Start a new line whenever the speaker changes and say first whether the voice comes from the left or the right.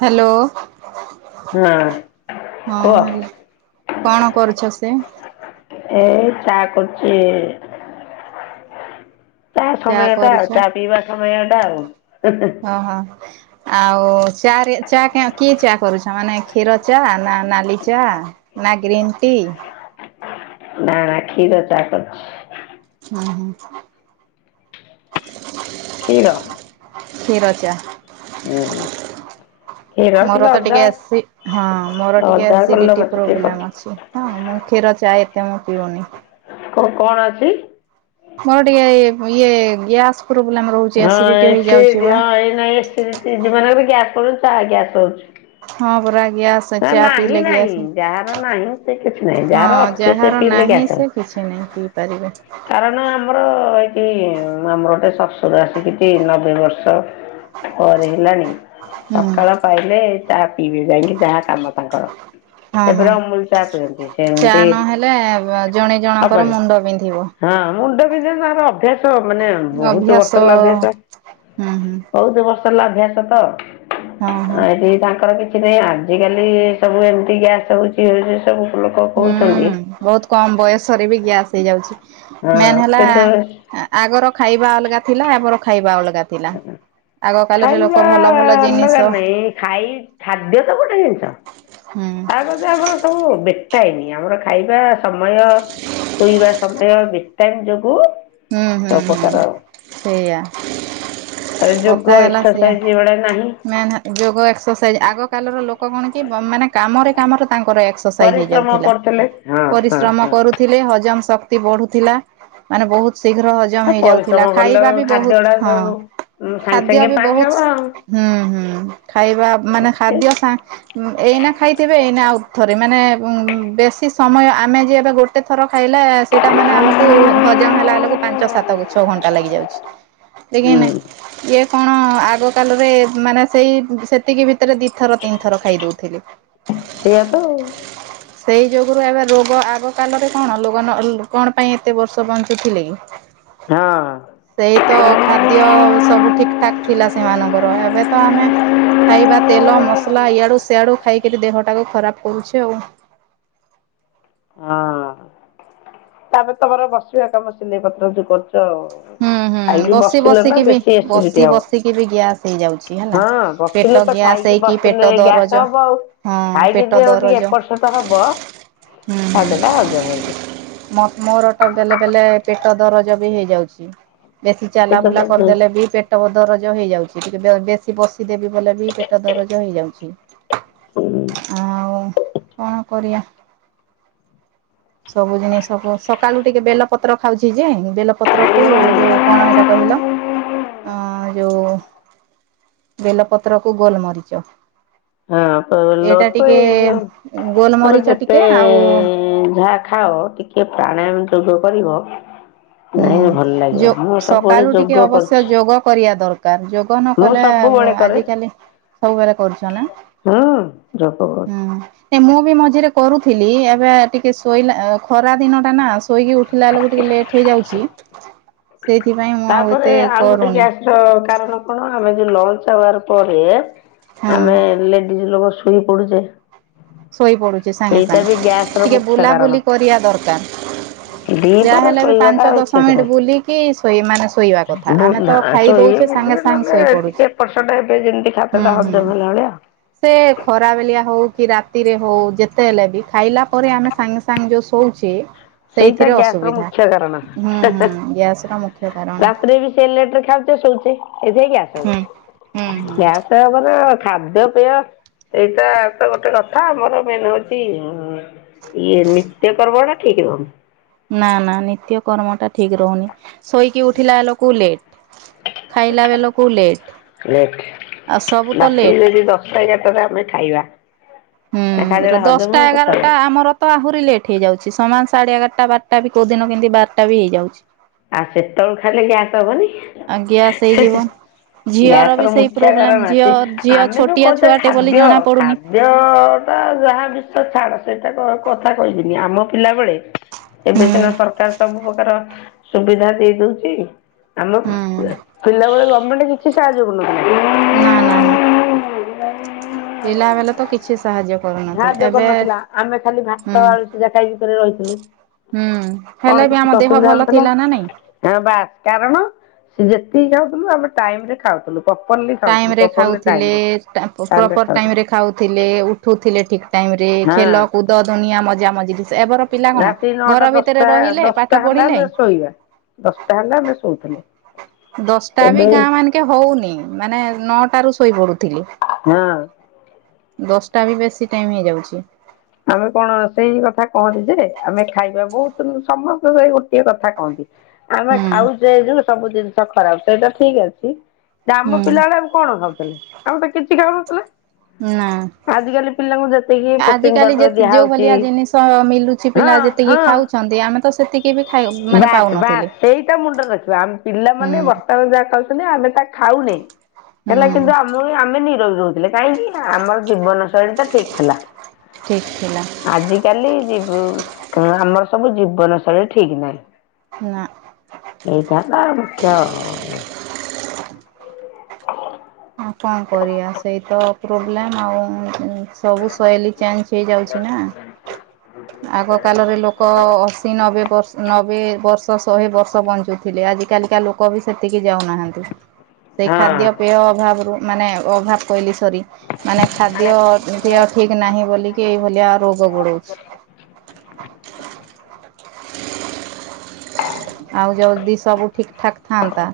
right: Hello,
left: ହଁ
right: ହଁ
left: କୁହ।
right: ହାଲୋ। କଣ କରୁଛ ସେ?
left: ଏଇ ଚାହା କରୁଛି। ଚା ସମୟଟା, ଚା ପିଇବା ସମୟ ଟା ଆଉ
right: ଓ ହୋ। ଆଉ ଚା, ଚା କି ଚା କରୁଛ ମାନେ କ୍ଷୀର ଚା ନା ନାଲି ଚା? ନା ଗ୍ରୀନ୍ ଟି
left: ନା ନା ଖିର ଚା କରୁଚି।
right: ହୁଁ ହୁଁ।
left: କ୍ଷୀର
right: କ୍ଷୀର ଚା।
left: ହୁଁ ହୁଁ।
right: ମୋର ତ ଟିକେ ଏସି, ହଁ ମୋର ଟିକେ
left: ଅଦା
right: ଏସିଡିଟି
left: ଗୋଲମରିଚ ଟିକେ ପକେଇ
right: ପ୍ରୋବ୍ଲେମ ଅଛି। ହଁ ମୁଁ କ୍ଷୀର ଚା ଏତେ ମୁଁ ପିଉନି।
left: କଣ ଅଛି?
right: ମୋ ଟିକେ ଇଏ ଗ୍ୟାସ୍ [unintelligible]
left: ହଁ
right: ହେଇଯାଉଛି
left: ଏସିଡି
right: ବା
left: ହଁ ଏ ଏସିଙ୍କ [unintelligible] ଚା ଗ୍ୟାସ୍ କରୁଛି।
right: ହଁ ପରା ଗ୍ୟାସ, ଚା ପିିଇଲେ
left: ନାହିଁ
right: ଗ୍ୟାସ,
left: ଯାହାର ନାହିଁ ସେ କିଛି ନାହିଁ
right: ହଁ
left: ଯାହାର ଅଛି ସେ
right: ଯାହାର
left: ପିଇଲେ
right: ନାହିଁ
left: ଗ୍ୟାସ୍ ହବ।
right: ସେ କିଛି ନାହିଁ ପିଇପାରିବେ
left: କାରଣ ଆମର ଏଇଠି ଆମର ଗୋଟେ ଶ୍ୱଶୁର ଆସିକି ନବେ ବର୍ଷ ପରେ ହେଲାଣି
right: ହୁଁ
left: ସକାଳ ପାଇଲେ ଚା ପିଇବେ ଯାଇକି ଯାହା କାମ ତାଙ୍କର
right: ହଁ
left: ସେ
right: ହଁ
left: ଫେରେ ଅମୁଲ ଚା ପିଅନ୍ତି ସେ
right: ଚା
left: ଏମିତି
right: ନହେଲେ ଜଣେ ଜଣଙ୍କର
left: ହବନି
right: ମୁଣ୍ଡ ବିନ୍ଧିବ।
left: ହଁ ମୁଣ୍ଡ ବିନ୍ଧେ ତାଙ୍କର ଅଭ୍ୟାସ ମାନେ ବହୁତ
right: ଅଭ୍ୟାସ
left: ବର୍ଷ [unintelligible] ଅଭ୍ୟାସ
right: ହୁଁ ହୁଁ
left: ବହୁତ ବର୍ଷ ଅଭ୍ୟାସ ତ
right: ହଁ ହଁ।
left: ଆଉ ଏଠି ତାଙ୍କର କିଛି ସେଥିପାଇଁ ଆଜିକାଲି ସବୁ ଏମିତି ଗ୍ୟାସ୍ ହେଉଛି ହେଉଛି ସବୁ ଲୋକ
right: ହୁଁ
left: କହୁଛନ୍ତି।
right: ବହୁତ କମ ବୟସରେ ବି ଗ୍ୟାସ୍ ହେଇଯାଉଛି
left: ହଁ
right: ମେନ୍ ହେଲା
left: କିନ୍ତୁ
right: ଆଗର ଖାଇବା ଅଲଗା ଥିଲା ଆମର ଖାଇବା ଅଲଗା ଥିଲା ଆଗ କାଳରେ ଲୋକ
left: ଖାଇବା
right: ଭଲ ଭଲ ଜିନିଷ
left: ଅଲଗା
right: ହୁଁ
left: ନାଇଁ ଖାଇ ଖାଦ୍ୟ ତ ଗୋଟେ ଜିନିଷ
right: ହୁଁ।
left: ଆମର ସବୁ [unintelligible] ବେଟଏନି ଆମର ଖାଇବା ସମୟ ଶୋଇବା ସମୟ [unintelligible] ତମ ଯୋଗୁଁ
right: ହୁଁ ହୁଁ ହୁଁ ସେଇଆ
left: ତାପରେ ଯୋଗ
right: କଥା ହେଲା ସେୟା
left: ଏକ୍ସରସାଇଜ ଏଗୁଡା ନାହିଁ
right: ନା ନା ଯୋଗ ଏକ୍ସରସାଇଜ୍ ଆଗ କାର ଲୋକ କଣ କି ମାନେ କାମରେ କାମରେ ତାଙ୍କର ଏକ୍ସରସାଇଜ୍
left: ପରିଶ୍ରମ
right: ହେଇଯାଉଥିଲା
left: କରୁଥିଲେ ହଁ ହଁ
right: ପରିଶ୍ରମ
left: ହଁ
right: କରୁ ଥିଲେ ହଜମ ଶକ୍ତି ବଢୁଥିଲା ମାନେ ବହୁତ ଶୀଘ୍ର ହଜମ ହଜମ
left: ଆଉ
right: ହେଇଯାଉଥିଲା
left: ପରିଶ୍ରମ କଲେ
right: ଖାଇବା ବି
left: ଖାଦ୍ୟ
right: ବହୁତ
left: ଗୁଡା
right: ହଁ
left: ସବୁ ଉଁ ସାଙ୍ଗେ
right: ଖାଦ୍ୟ
left: ସାଙ୍ଗେ
right: ବି
left: ପାଣି
right: ବହୁତ
left: ହବ ଆଉ
right: ହୁଁ ହୁଁ ଖାଇବା ମାନେ ଖାଦ୍ୟ ସା ଏଇନା ଖାଇଥିବେ ଏଇନା ଆଉଥରେ ମାନେ ଉଁ ବେଶୀ ସମୟ ଆମେ ଯ ଏବେ ଗୋଟେ କେତେ ଥର ଖାଇଲେ ସେଇଟା ମାନେ ଆମକୁ ହଜମ ହେଲା ବେଳକୁ ପାଞ୍ଚ ସାତ ଗୁଛ ଘଣ୍ଟା ଲାଗିଯାଉଛି
left: ହୁଁ
right: [unintelligible] ଇଏ କଣ ଆଗ କାଲରେ ମାନେ ସେଇ ସେତିକି ଭିତରେ ଦି ଥର ତିନି ଥର ଖାଇଦଉଥିଲି
left: ସେଇଆ ତ
right: ସେଇ ଯୋଗୁରୁ ଏବେ ରୋଗ ଆଗ କାଲରେ କଣ ଲୋକ କଣ ପାଇଁ ଏତେ ବର୍ଷ ବଞ୍ଚୁଥିଲେ କି? ହ [inaudible]
left: ହଁ।
right: ସେଇ ତ ଖାଦ୍ୟ ସବୁ ଠିକ୍ ଠାକ୍ ଥିଲା ସେମାନଙ୍କର ଏବେ ତ ଆମେ ଖାଇବା ତେଲ ମସଲା ଇଆଡୁ ସେଆଡୁ ଖାଇକରି ଦେହଟାକୁ ଖରାପ କରୁଛେ ଆଉ
left: ହଁ ତାପରେ ତମର ବସିବା କାମ ସିିଲେଇ ପତ୍ର ଯୋଉ କରୁଛ ଆଉ
right: ହୁଁ ହୁଁ
left: ଖାଇକି
right: ବସି
left: ବସିଲେ ନା
right: ବସିକି ବି
left: ବେଶୀ
right: ବସି
left: ଏସିଡିଟି ହବ,
right: ବସିକି ବି ଗ୍ୟାସ୍ ହେଇଯାଉଛି ହେଲା।
left: ହଁ
right: ପେଟ
left: ବସିଲେ ତ
right: ଗ୍ୟାସ୍
left: ଖାଇକି
right: ହେଇକି ପେଟ
left: ବସିଲେ
right: ଦରଜ
left: ଗ୍ୟାସ ହବ ଆଉ
right: ହଁ
left: ଖାଇକି
right: ପେଟ
left: ଯୋଉ ଟିକେ
right: ଦରଜ
left: ଏପଟ ସେପଟ ହବ
right: ହୁଁ ହୁଁ।
left: ଖାଦ୍ୟ ଟା ହଜମ ହେଇଯିବ
right: ମୋର ଟା ବେଲେ ବେଲେ ପେଟ ଦରଜ ବି ହେଇଯାଉଛି ବେଶୀ ଚାଲା
left: ପେଟ
right: ବୁଲା
left: ଦରଜ ହଉଛି।
right: କରିଦେଲେ ବି ପେଟ ପେଟ ଦରଜ ହେଇଯାଉଛି ଟିକେ ବେଶୀ ବସିଦେବି ବୋଲେ ବି ପେଟ ଦରଜ ହେଇଯାଉଛି ଆଉଁ କଣ କରିବା ସବୁ ଜିନିଷ ସବୁ ସକାଳୁ ଟିକେ ବେଲପତ୍ର ଖାଉଛି ଯେ ବେଲପତ୍ର ତୁ ଯୋଉ କଣ ଏଇଟା କହିଲ ଅଁ ଯୋଉ ବେଲପତ୍ର କୁ ଗୋଲ ମରିଚ
left: ହଁ ତ [unintelligible] ଏଇ ଯ ତାପରେ
right: ଗୋଲମରିଚ
left: ଯେତେ
right: ଟିକେ ଆଉ
left: ଯାହା ଖାଅ ଟିକେ ଟିକେ ପ୍ରାଣାୟାମ ଯୋଗ କରିବ ନାଇଁ ଭଲ
right: ହୁଁ
left: ଲାଗିବ
right: ଯୋ
left: ମୁଁ ସବୁବେଳେ
right: ସକାଳୁ ଟିକେ
left: ଯୋଗ
right: ଅବଶ୍ୟ
left: କରୁଛି
right: ଯୋଗ କରିବା ଦରକାର ଯୋଗ ଯୋଗ
left: ମୁଁ
right: ନକଲେ
left: ସବୁବେଳେ କରେ
right: ଆଜିକାଲି ସବୁବେଳେ କରୁଛ ନା
left: ହୁଁ ଯୋଗ କରୁଛି।
right: ହୁଁ ମୁଁ ବି ମଝିରେ କରୁଥିଲି ଏବେ ଟିକେ ଶୋଇଲା ଖରା ଦିନଟା ନା ଆସ ଶୋଇକି ଉଠିଲା ବେଳକୁ ଟିକେ ଲେଟ୍ ହେଇଯାଉଛି ସେଇଥିପାଇଁ ମୁଁ ଆଉ
left: ତାପରେ
right: ଏତେ
left: ଆଉ ଗୋଟେ
right: କରୁନି
left: ଗ୍ୟାସ୍ କାରଣ କଣ ଆମେ ଯୋଉ ଲଞ୍ଚ ଆୱାର ପରେ
right: ହଁ।
left: ଆମେ ଲେ କି ଲୋକ ଶୋଇ ପଡୁଛେ
right: ଶୋଇପଡୁଛି ସାଙ୍ଗେ
left: ସେଇଟା ବି
right: ସାଙ୍ଗେ
left: ଗ୍ୟାସ ର
right: ଟିକେ
left: ମୁଖ୍ୟ କାରଣ।
right: ବୁଲାବୁଲି କରିବା ଦରକାର। ଯାହା
left: ଦିପହରେ
right: ହେଲେ ବି
left: ଶୋଇବାଟା
right: ପାଞ୍ଚ ଦଶ
left: ଉଚିତ
right: ମିନିଟ
left: ନାହିଁ।
right: ବୁଲିକି ଶୋଇ ମାନେ ଶୋଇବା କଥା ଆମେ ତ ଖାଇ ଦଉଛେ ସାଙ୍ଗେ
left: ବୁଲିଲେ
right: ସାଙ୍ଗେ ଶୋଇ
left: ନହେଲେ
right: ପଡୁଛି।
left: ଟିକେ ଏପଟ ସେଟ ହେବେ ଯେମିତି ଖାଦ୍ୟ
right: ହୁଁ
left: ଟା
right: ହୁଁ
left: ହଜମ ହେଲା ଭଳିଆ ଆଉ।
right: ସେ ଖରାବେଲିଆ ହଉ କି ରାତ ରାତିରେ ହଉ ଯେତେ ହେଲେ ବି ଖାଇଲା ପରେ ଆମେ ସାଙ୍ଗେ ସାଙ୍ଗେ ଯୋଉ ଶୋଉଛେ
left: ସେଇଟା
right: ସେଇଥିରେ
left: ଗ୍ୟାସ ର
right: ଅସୁବିଧା
left: ମୁଖ୍ୟ କାରଣ।
right: ହୁଁ ହୁଁ ଗ୍ୟାସ ର ମୁ
left: ରାତିରେ ବି ସେ ଲେଟରେ ଖାଉଛେ ଶୋଉଛେ ଏଥିାଇ ଗସ
right: ହୁଁ ହୁଁ
left: ହଛ ଗ୍ୟା ତାପର ଖାଦ୍ୟପେୟ ଏଇଟା ତ ଗୋଟେ କଥା ଆମର ମେନ୍ ହଉଛି ଇଏ ନିତ୍ୟ କ ଠିକ ହନ।
right: ନା ନା ନିତ୍ୟ କର୍ମ ଟା ଠିକ ରହୁନି ଶୋଇକି ଉଠିଲା ଲୋକକୁ ଲେଟ୍ ଖାଇଲା ବେଳକୁ ଲେଟ ଆଉ ସବୁ ତ ଲେଟ୍।
left: ସେଇ ହାତ ରେ ଆମେ ଖାଇବା। ସେ
right: ହୁଁ
left: ଖାଦ୍ୟଟା ହଜମ
right: ଦଶଟା
left: ହେବ
right: ଏଗାରଟା
left: କେତେବେଳେ
right: ଆମର ତ ଆହୁରି ଲେଟ୍ ହେଇଯାଉଛି ସମାନ ସାଢେ ଏଗାରଟା ବାରଟା ବି କୋଉ ଦିନ କେମିତି ବାରଟା ବି ହେଇଯାଉଛି।
left: ଆଉ ସେତେବେଳଳେ ଖାଇଲେ କି ଆସ ହବନି?
right: ଆ ଗ୍ୟାସ ହେଇଯିବ। ଝିଅର ବି
left: ଗ୍ୟାସର
right: ସେଇ
left: ମୁଖ୍ୟ କାରଣ
right: ପ୍ରୋବ୍ଲେମ ଝିଅ
left: କି
right: ଝିଅ ଛୋଟିଆ ଛୁଆଟେ ବୋଲି ଜଣା ପଡୁନି।
left: ଦେ ଟା ଯାହା ବିଷ ଛାଡ ସେଇଟା କଥା କହିବିନି ଆମ ପିଲାବେଳେ
right: ହୁଁ
left: ଏବେ ସିନା ସରକାର ସବୁ ପ୍ରକାର ସୁବିଧା ଦେଇ ଦଉଛି। ଆମ ପିଲାବେଳେ ଗମେଣ୍ଟ କିଛି ସାହାଯ୍ୟ କରୁ
right: ନା
left: ନଥିଲା।
right: ନା ନା ପିଲା ବେଳେ ତ କିଛି ସାହାଯ୍ୟ କରୁନଥିଲେ
left: ଘାହାଯ୍ୟ
right: ଏବେ
left: କରିନଥିଲା ଆମେ ଖାଲି
right: ହୁଁ
left: ଭାତ ଆଳୁଷ ଯା ଖାଇବ କରି ରହିଥିଲୁ।
right: ହୁଁ ହେଲେ ବି ଆମ ଦେହ ଭଲ ଥିଲା ନା ନାଇଁ?
left: ତା ବାସ୍ କାରଣ ସେି ଯେତିକି ଖାଉଥିଲୁ ଆମେ ଟାଇମ ରେ ଖାଉଥିଲୁ। ପପରଲି
right: ଟାଇମ ରେ ଖାଉଥିଲେ ଟା
left: ଟାଇମରେ
right: ପ୍ରପର ଟାଇମ
left: ଖାଉଥିଲୁ
right: ରେ ଖାଉ ଥିଲେ ଉଠୁଥିଲେ ଠିକ ଟାଇମ ରେ ଖେଲ
left: ହଁ
right: କୁଦ ଧନିଆ ମଜା ମଜର
left: ରାତି ନଅଟା ଦଶଟା ଦଶଟା ହେଲା
right: ପଢିଲେ
left: ଆମେ ଶୋଇବା ଦଶଟା ହେଲା ଆମେ ଶୋଇଥିଲେ।
right: ଦଶଟା ବି ଗାଁ ମାନିକେ ହଉନି ମାନେ ନଅଟା ରୁ ଶୋଇପଡୁଥିଲି।
left: ହଁ।
right: ଦଶଟା ବି ବେଶୀ ଟାଇମ ହେଇଯାଉଛି।
left: ଆମେ କଣ ସେଇ କଥା କହନ୍ତି ଯେ ଆମେ ଖାଇବା ବହୁତ ସମସ୍ତେ ସେଇ ଗୋଟଏ କଥା କହନ୍ତି। ଆମେ
right: ହୁଁ
left: ଖାଉଛେ ଏଇ ଯୋଉ ସବୁ ଜିନିଷ ଖରାପ ସେଇଟା ଠିକ ଅଛି ଆମ
right: ହୁଁ
left: ପିଲାଡା କଣ ଖାଉଥିଲେ ଆମେ ତ କିଛି ଖାଉନଥିଲେ
right: ନା।
left: ଆଜିକାଲି ପିଲାଙ୍କୁ ଯେତିକି ପ୍ରୋଟିନ୍
right: ଆଜିକାଲି ଯେ
left: ପାଉଡର
right: ଯେଉଁ
left: ଦିଆହଉଛି
right: ଭଳିଆ ଜିନିଷ ମିଲୁଛି
left: ହଁ
right: ପିଲା ଯେତିକି
left: ହଁ
right: ଖାଉଛନ୍ତି ଆମେ ତ ସେତିକି ବି ଖାଇ ମାନେ
left: ବାସ୍ ବାସ୍
right: ପାଉନଥିଲେ
left: ସେଇଟା ମୁଣ୍ଡରେ ରଖିବା ଆମେ
right: ହୁଁ
left: ପିଲାମାନୋନେ ବର୍ତ୍ତମାନ ଯାହା କହୁଛନ୍ତି ଆମେ ତା ଖାଉନେ ହେଲା
right: ହୁଁ
left: କିନ୍ତୁ ଆମ ଆମେ ର ରହୁଥିଲେ କାହିଁକି ନା ଆମର ଜୀବନ ଶୈଳୀ ଟା ଠିକ ଥିଲା।
right: ଠିକ ଥିଲା
left: ଆଜିକାଲି ଯିବ ଆମର ସବୁ ଜୀବନଶୈଳୀ ଠିକ୍ ନାହିଁ।
right: ନା।
left: ଏଇଟତ ମୁଖ୍ୟ ଆଉ
right: [inaudible] ଆଉ କଣ କରିବା ସେଇତ ପ୍ରୋବ୍ଲେମ ଆଉ। ସବୁ ଶୈଲିୀ ଚେଞ୍ଜ ହେଇଯାଉଛି ନା। ଆଗ କାଳରେ ଲୋକ ଅଶୀ ନବେ ବର୍ଷ ନବ ବେ ବର୍ଷ ଶହେ ବର୍ଷ ବଞ୍ଚୁଥିଲେ ଆଜି କାଲିକା ଲୋକ ବି ସେତିକି ଯାଉନାହାନ୍ତି। ସେଇ ଖାଦ୍ୟ ପେୟ ଅଭାବ ରୁ ମାନେ ଅଭାବ କହିଲି ସରି। ମାନେ ଖାଦ୍ୟ ଦ ଠିକ ନାହିଁ ବୋଲିକି ଏଇ ଭଳିଆ ରୋଗ ବୁଡଉଛି। ଆଉ ଯଦି ସବୁ ଠିକଠାକ୍ ଥାନ୍ତା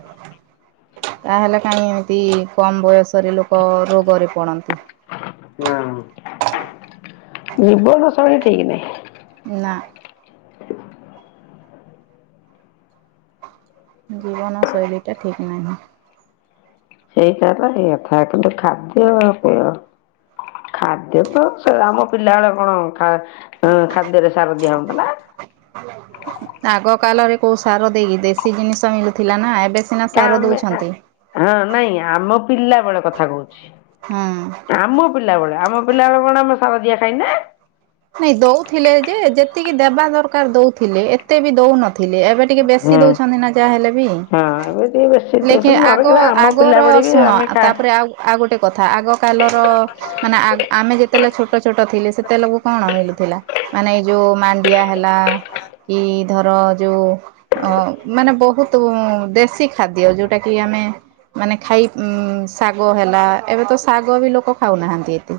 right: ତାହେଲେ କାହିଁ ଏମିତି କମ ବୟସରେ ଲୋକ ରୋଗରେ ପଡନ୍ତି।
left: ହଁ ଜୀବନ ଶୈଳୀ ଠିକ ନାହିଁ।
right: ନା। ଜୀବନ ଶୈଳୀଟା ଠିକ ନାହିଁ।
left: ସେଇଟା ତ ଏଇ କଥା କିନ୍ତୁ ଖାଦ୍ୟପେୟ ଖାଦ୍ୟ ତ ସେ ଆମ ପିଲାବେଳେ କଣ ଖା ଉଁ ଖାଦ୍ୟରେ ସାର ଦିଆ ହଉନଥିଲା?
right: ଆଗ କାଲରେ କୋଉ ସାର ଦେଇକି ଦେଶୀ ଜିନିଷ ମିଳୁଥିଲା ନା ଏବେ ସିନା
left: କ
right: ସାର
left: ଆମେ
right: ଦଉଛନ୍ତି।
left: ହଁ ନାଇଁ ଆମ ପିଲା ବେଳେ କଥା କହୁଛି।
right: ହଁ।
left: ଆମ ପିଲାବେେଳେ ଆମ ପିଲାବେଳେ କଣ ଆମ ସାର ଦିଆ ଖାଇନା
right: ନାଇଁ ଦଉଥିଲେ ଯେ ଯେତିକି ଦେବା ଦରକାର ଦଉଥିଲେ ଏତେ ବି ଦଉନଥିଲେ ଏବେ ଏବେ ଟିକେ ବେଶି
left: ହୁଁ
right: ଦଉଛନ୍ତି ନା ଯାହା ହେଲେ ବି
left: ହଁ ଏବେ ଟିକେ ବେଶୀ
right: ଲେକିନ
left: ଦଉଛନ୍ତି ନହେଲେ
right: ଆଗ
left: କିନ୍ତୁ ଆମ
right: ଆଗର
left: ପିଲାବେଳେ ବି
right: ଶୁଣ
left: ଆମେ ଖା
right: ତାପରେ ଆଉ ଆଉ ଗୋଟେ କଥା ଆଗକାଲର ମାନେ ଆମେ ଯେତେବେଳେ ଛୋଟ ଛୋଟ ଥିଲେ ସେତେବେଲୁ ମିଳୁଥିଲା ମାନେ ଏଇ ଯୋଉ ମାଣ୍ଡିଆ ହେଲା କି ଧର ଯୋଉ ଅ ମାନେ ବହୁତ ଦେଶୀ ଖାଦ୍ୟ ଯୋଉଟା କି ଆମେ ମାନେ ଖାଇ ଉ ଶାଗ ହେଲା ଏବେ ତ ଶାଗ ବି ଲୋକ ଖାଉନାହାନ୍ତି ଏତେ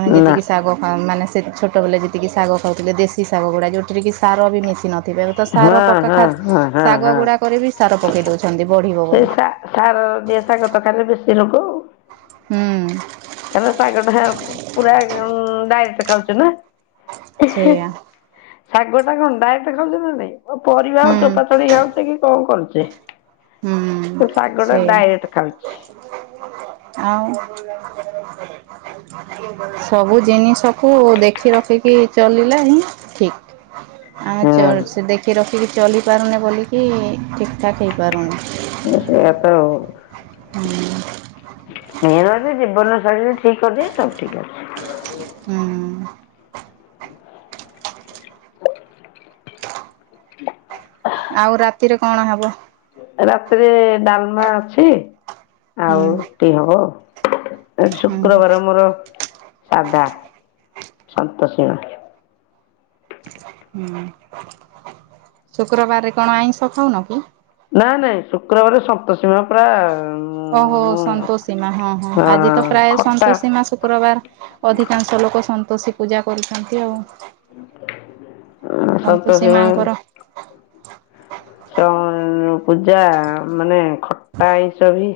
right: ଆମେ ଯେତ
left: ନା
right: ଶାଗ ଖାଉ ମାନେ ସେ ଛୋଟବେଲେ ଯେତିକି ଶାଗ ଖାଉଥିଲେ ଦେଶୀ ଶାଗ ଗୁଡ଼ା ଯେଉଁଥିରେ କି ସାର ବି ମିଶି ନଥିବେ। ତ
left: ହଁ
right: ସାର ପକା
left: ହଁ
right: ଖା
left: ହଁ ହଁ
right: ଶାଗ
left: ହଁ
right: ଗୁଡା କରି ବି ସାର ପକେଇ ଦଉଛନ୍ତି ବଢିବ
left: ସେ
right: ବୋଲି
left: ସାର ଦିଆ ଶାଗତ ଖାଇଲେ ବେଶୀ ରୋଗ।
right: ହୁଁ।
left: କ ଶାଗଟା ପୁରା ଉଁ ଡାଇରେକ୍ଟ ଖାଉଥିଲୁ।
right: ସେଇଆ
left: ଶାଗଟା କଣ ଡାକ୍ଟ ଖାଉଛେ ନା ନାଇଁ ପରିବା ଆଉ
right: ହୁଁ
left: ଚୋପା ଚଢେଇ ଖାଉଛେ କି କଣ କରୁଛେ?
right: ହୁଁ
left: ସେ ଶାଗଟା
right: ସେଇଆ
left: ଡାଇରେକ୍ଟ ଖାଉଛି।
right: ଆଉ ସବୁ ଜିନିଷକୁ ଦେଖି ରଖିକି ଚଲିଲେ ହିଁ ଠିକ। ଆମେ ସେ
left: ହଁ
right: ଦେଖି ରଖିକି ଚଲି ପାରୁନେ ବୋଲିକି ଠିକ ଠାକ୍ ହେଇପାରୁନି।
left: ସେୟାତ ଆଉ
right: ହୁଁ
left: ନିର ଜୀବନ ଶୈଳୀରେ ଠିକ ଅଛି ସବୁ ଠିକ ଅଛି।
right: ହୁଁ। ଆଉ ରାତିରେ କଣ ହେ
left: ରାତିରେ ଡାଲମା ଅଛି
right: ହୁଁ
left: ଆଉ ରୁଟି ହବ ଆଜି
right: ହୁଁ ହୁଁ
left: ଶୁକ୍ରବାର ମୋର ସାଧା ସନ୍ତୋଷୀମା।
right: ହୁଁ ଶୁକ୍ରବାରେ କଣ ଆଇଁଷ ଖାଉନ କି?
left: ନାଇଁ ନାଇଁ ଶୁକ୍ରବାର ସନ୍ତୋସୀମା ପରା
right: ଓହୋ ସନ୍ତୋଷୀମା ହଁ ହଁ ଆଜି ତ ପ୍ରାୟ ସନ୍ତୋଷୀମା ଶୁକ୍ରବାର। ଅଧିକାଂଶ ଲୋକ ସନ୍ତୋଷୀ ପୂଜା କରୁଛନ୍ତି ଆଉ
left: ସନ୍ତୋଷୀ
right: ସନ୍ତୋଷୀ
left: ମା
right: ମାଙ୍କର
left: ସ ପୂଜା ମାନେ ଖଟା ଆଇଁଷ ବି?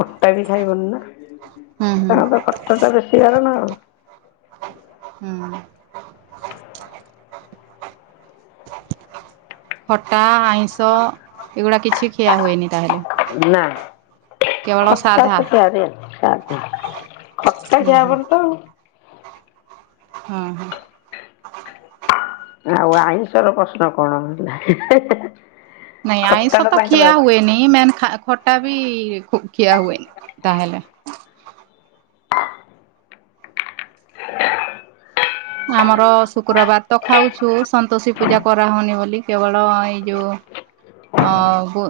left: ଖଟା ବି ଖାଇବନି ନା,
right: ହୁଁ ହୁଁ
left: ତାଙ୍କର ତ ଖଟାଟା ବେଶୀ ବାରଣ ଆଉ
right: ହୁଁ। ଖଟା ଆଇଁଷ ଏଗୁଡ଼ା କିଛି ଖିଆ ହୁଏନି ତାହେଲେ
left: ନା
right: କେବଳ
left: ଖଟା
right: ସାଧା
left: ତ ଆ [inaudible] ଖଟା
right: ହୁଁ
left: ଖିଆ
right: ହୁଁ
left: ହବନି ତ
right: ଅ ହଁ।
left: ଆଉ ଆଇଁଷର ପ୍ରଶ୍ନ କଣ [unintelligible]
right: ନାଇଁ
left: ଖଟା
right: ଆଇଁଷ
left: ଟା
right: ତ ଖିଆ
left: ତାଙ୍କର
right: ହୁଏନି ମେନ୍ ଖା ଖଟା ବି ଖୁ ଖିଆ ହୁଏନି ତାହେଲେ।
left: [inaudible]
right: ଆମର ଶୁକ୍ରବାର ତ ଖାଉଛୁ ସନ୍ତୋଷୀ ପୂଜା କରା ହଉନି ବୋଲି କେବଳ ଏଇ ଯୋଉ ଅ ବୁ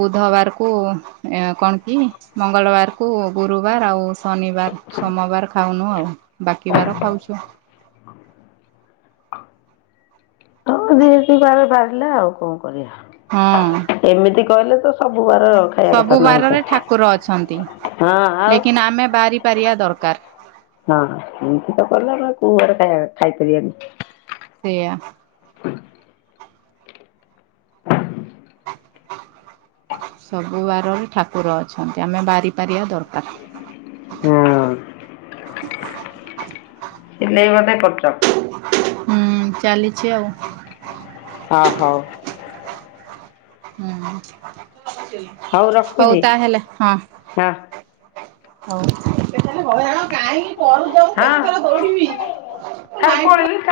right: ବୁଧବାରକୁ କଣ କି? ମଙ୍ଗଳବାର କୁ ଗୁରୁବାର ଆଉ ଶନିବାର ସୋମବାର ଖାଉନୁ ଆଉ। ବାକିିବାର ଖାଉଛୁ।
left: [inaudible] ଯିଏ ଯେତିକି ବାର ବାରିଲା ଆଉ କଣ କରିବା।
right: ହଁ।
left: ଏମିତି କହିଲେ ତ ସବୁ ବାର ଖାଇବା କଥା
right: ସବୁ
left: ନୁହେଁ ଆଇଁଷ।
right: ବାରରେ ଠାକୁର ଅଛନ୍ତି
left: ହଁ ଆଉ
right: ଲେକିନ ଆମେ ବାରି ପାରିବା ଦରକାର।
left: ହଁ ଏମତି ତ କଲେ ଆଉ କୋଉ ବାରେ ଖାଇ ଖାଇପାରିବାନି।
right: ସେଇଆ। ସବୁବାର ହିଁ ଠାକୁର ଅଛନ୍ତି, ଆମେ ବାରିପାରିବା ଦରକାର।
left: ହଁ ସିଲେଇ ବୋଧେ କରୁଚ।
right: ହୁଁ ଚାଲିଛି ଆଉ।
left: ଅ ହଉ।
right: ହୁଁ ହଉ ତାହେଲେ ହଁ।
left: ହଁ
right: ହଉ। [unintelligible]
left: ହଁ
right: ଦୌଡ଼ିବି
left: ସାର୍
right: ନାଇଟ୍
left: ପଳେଇଲେ।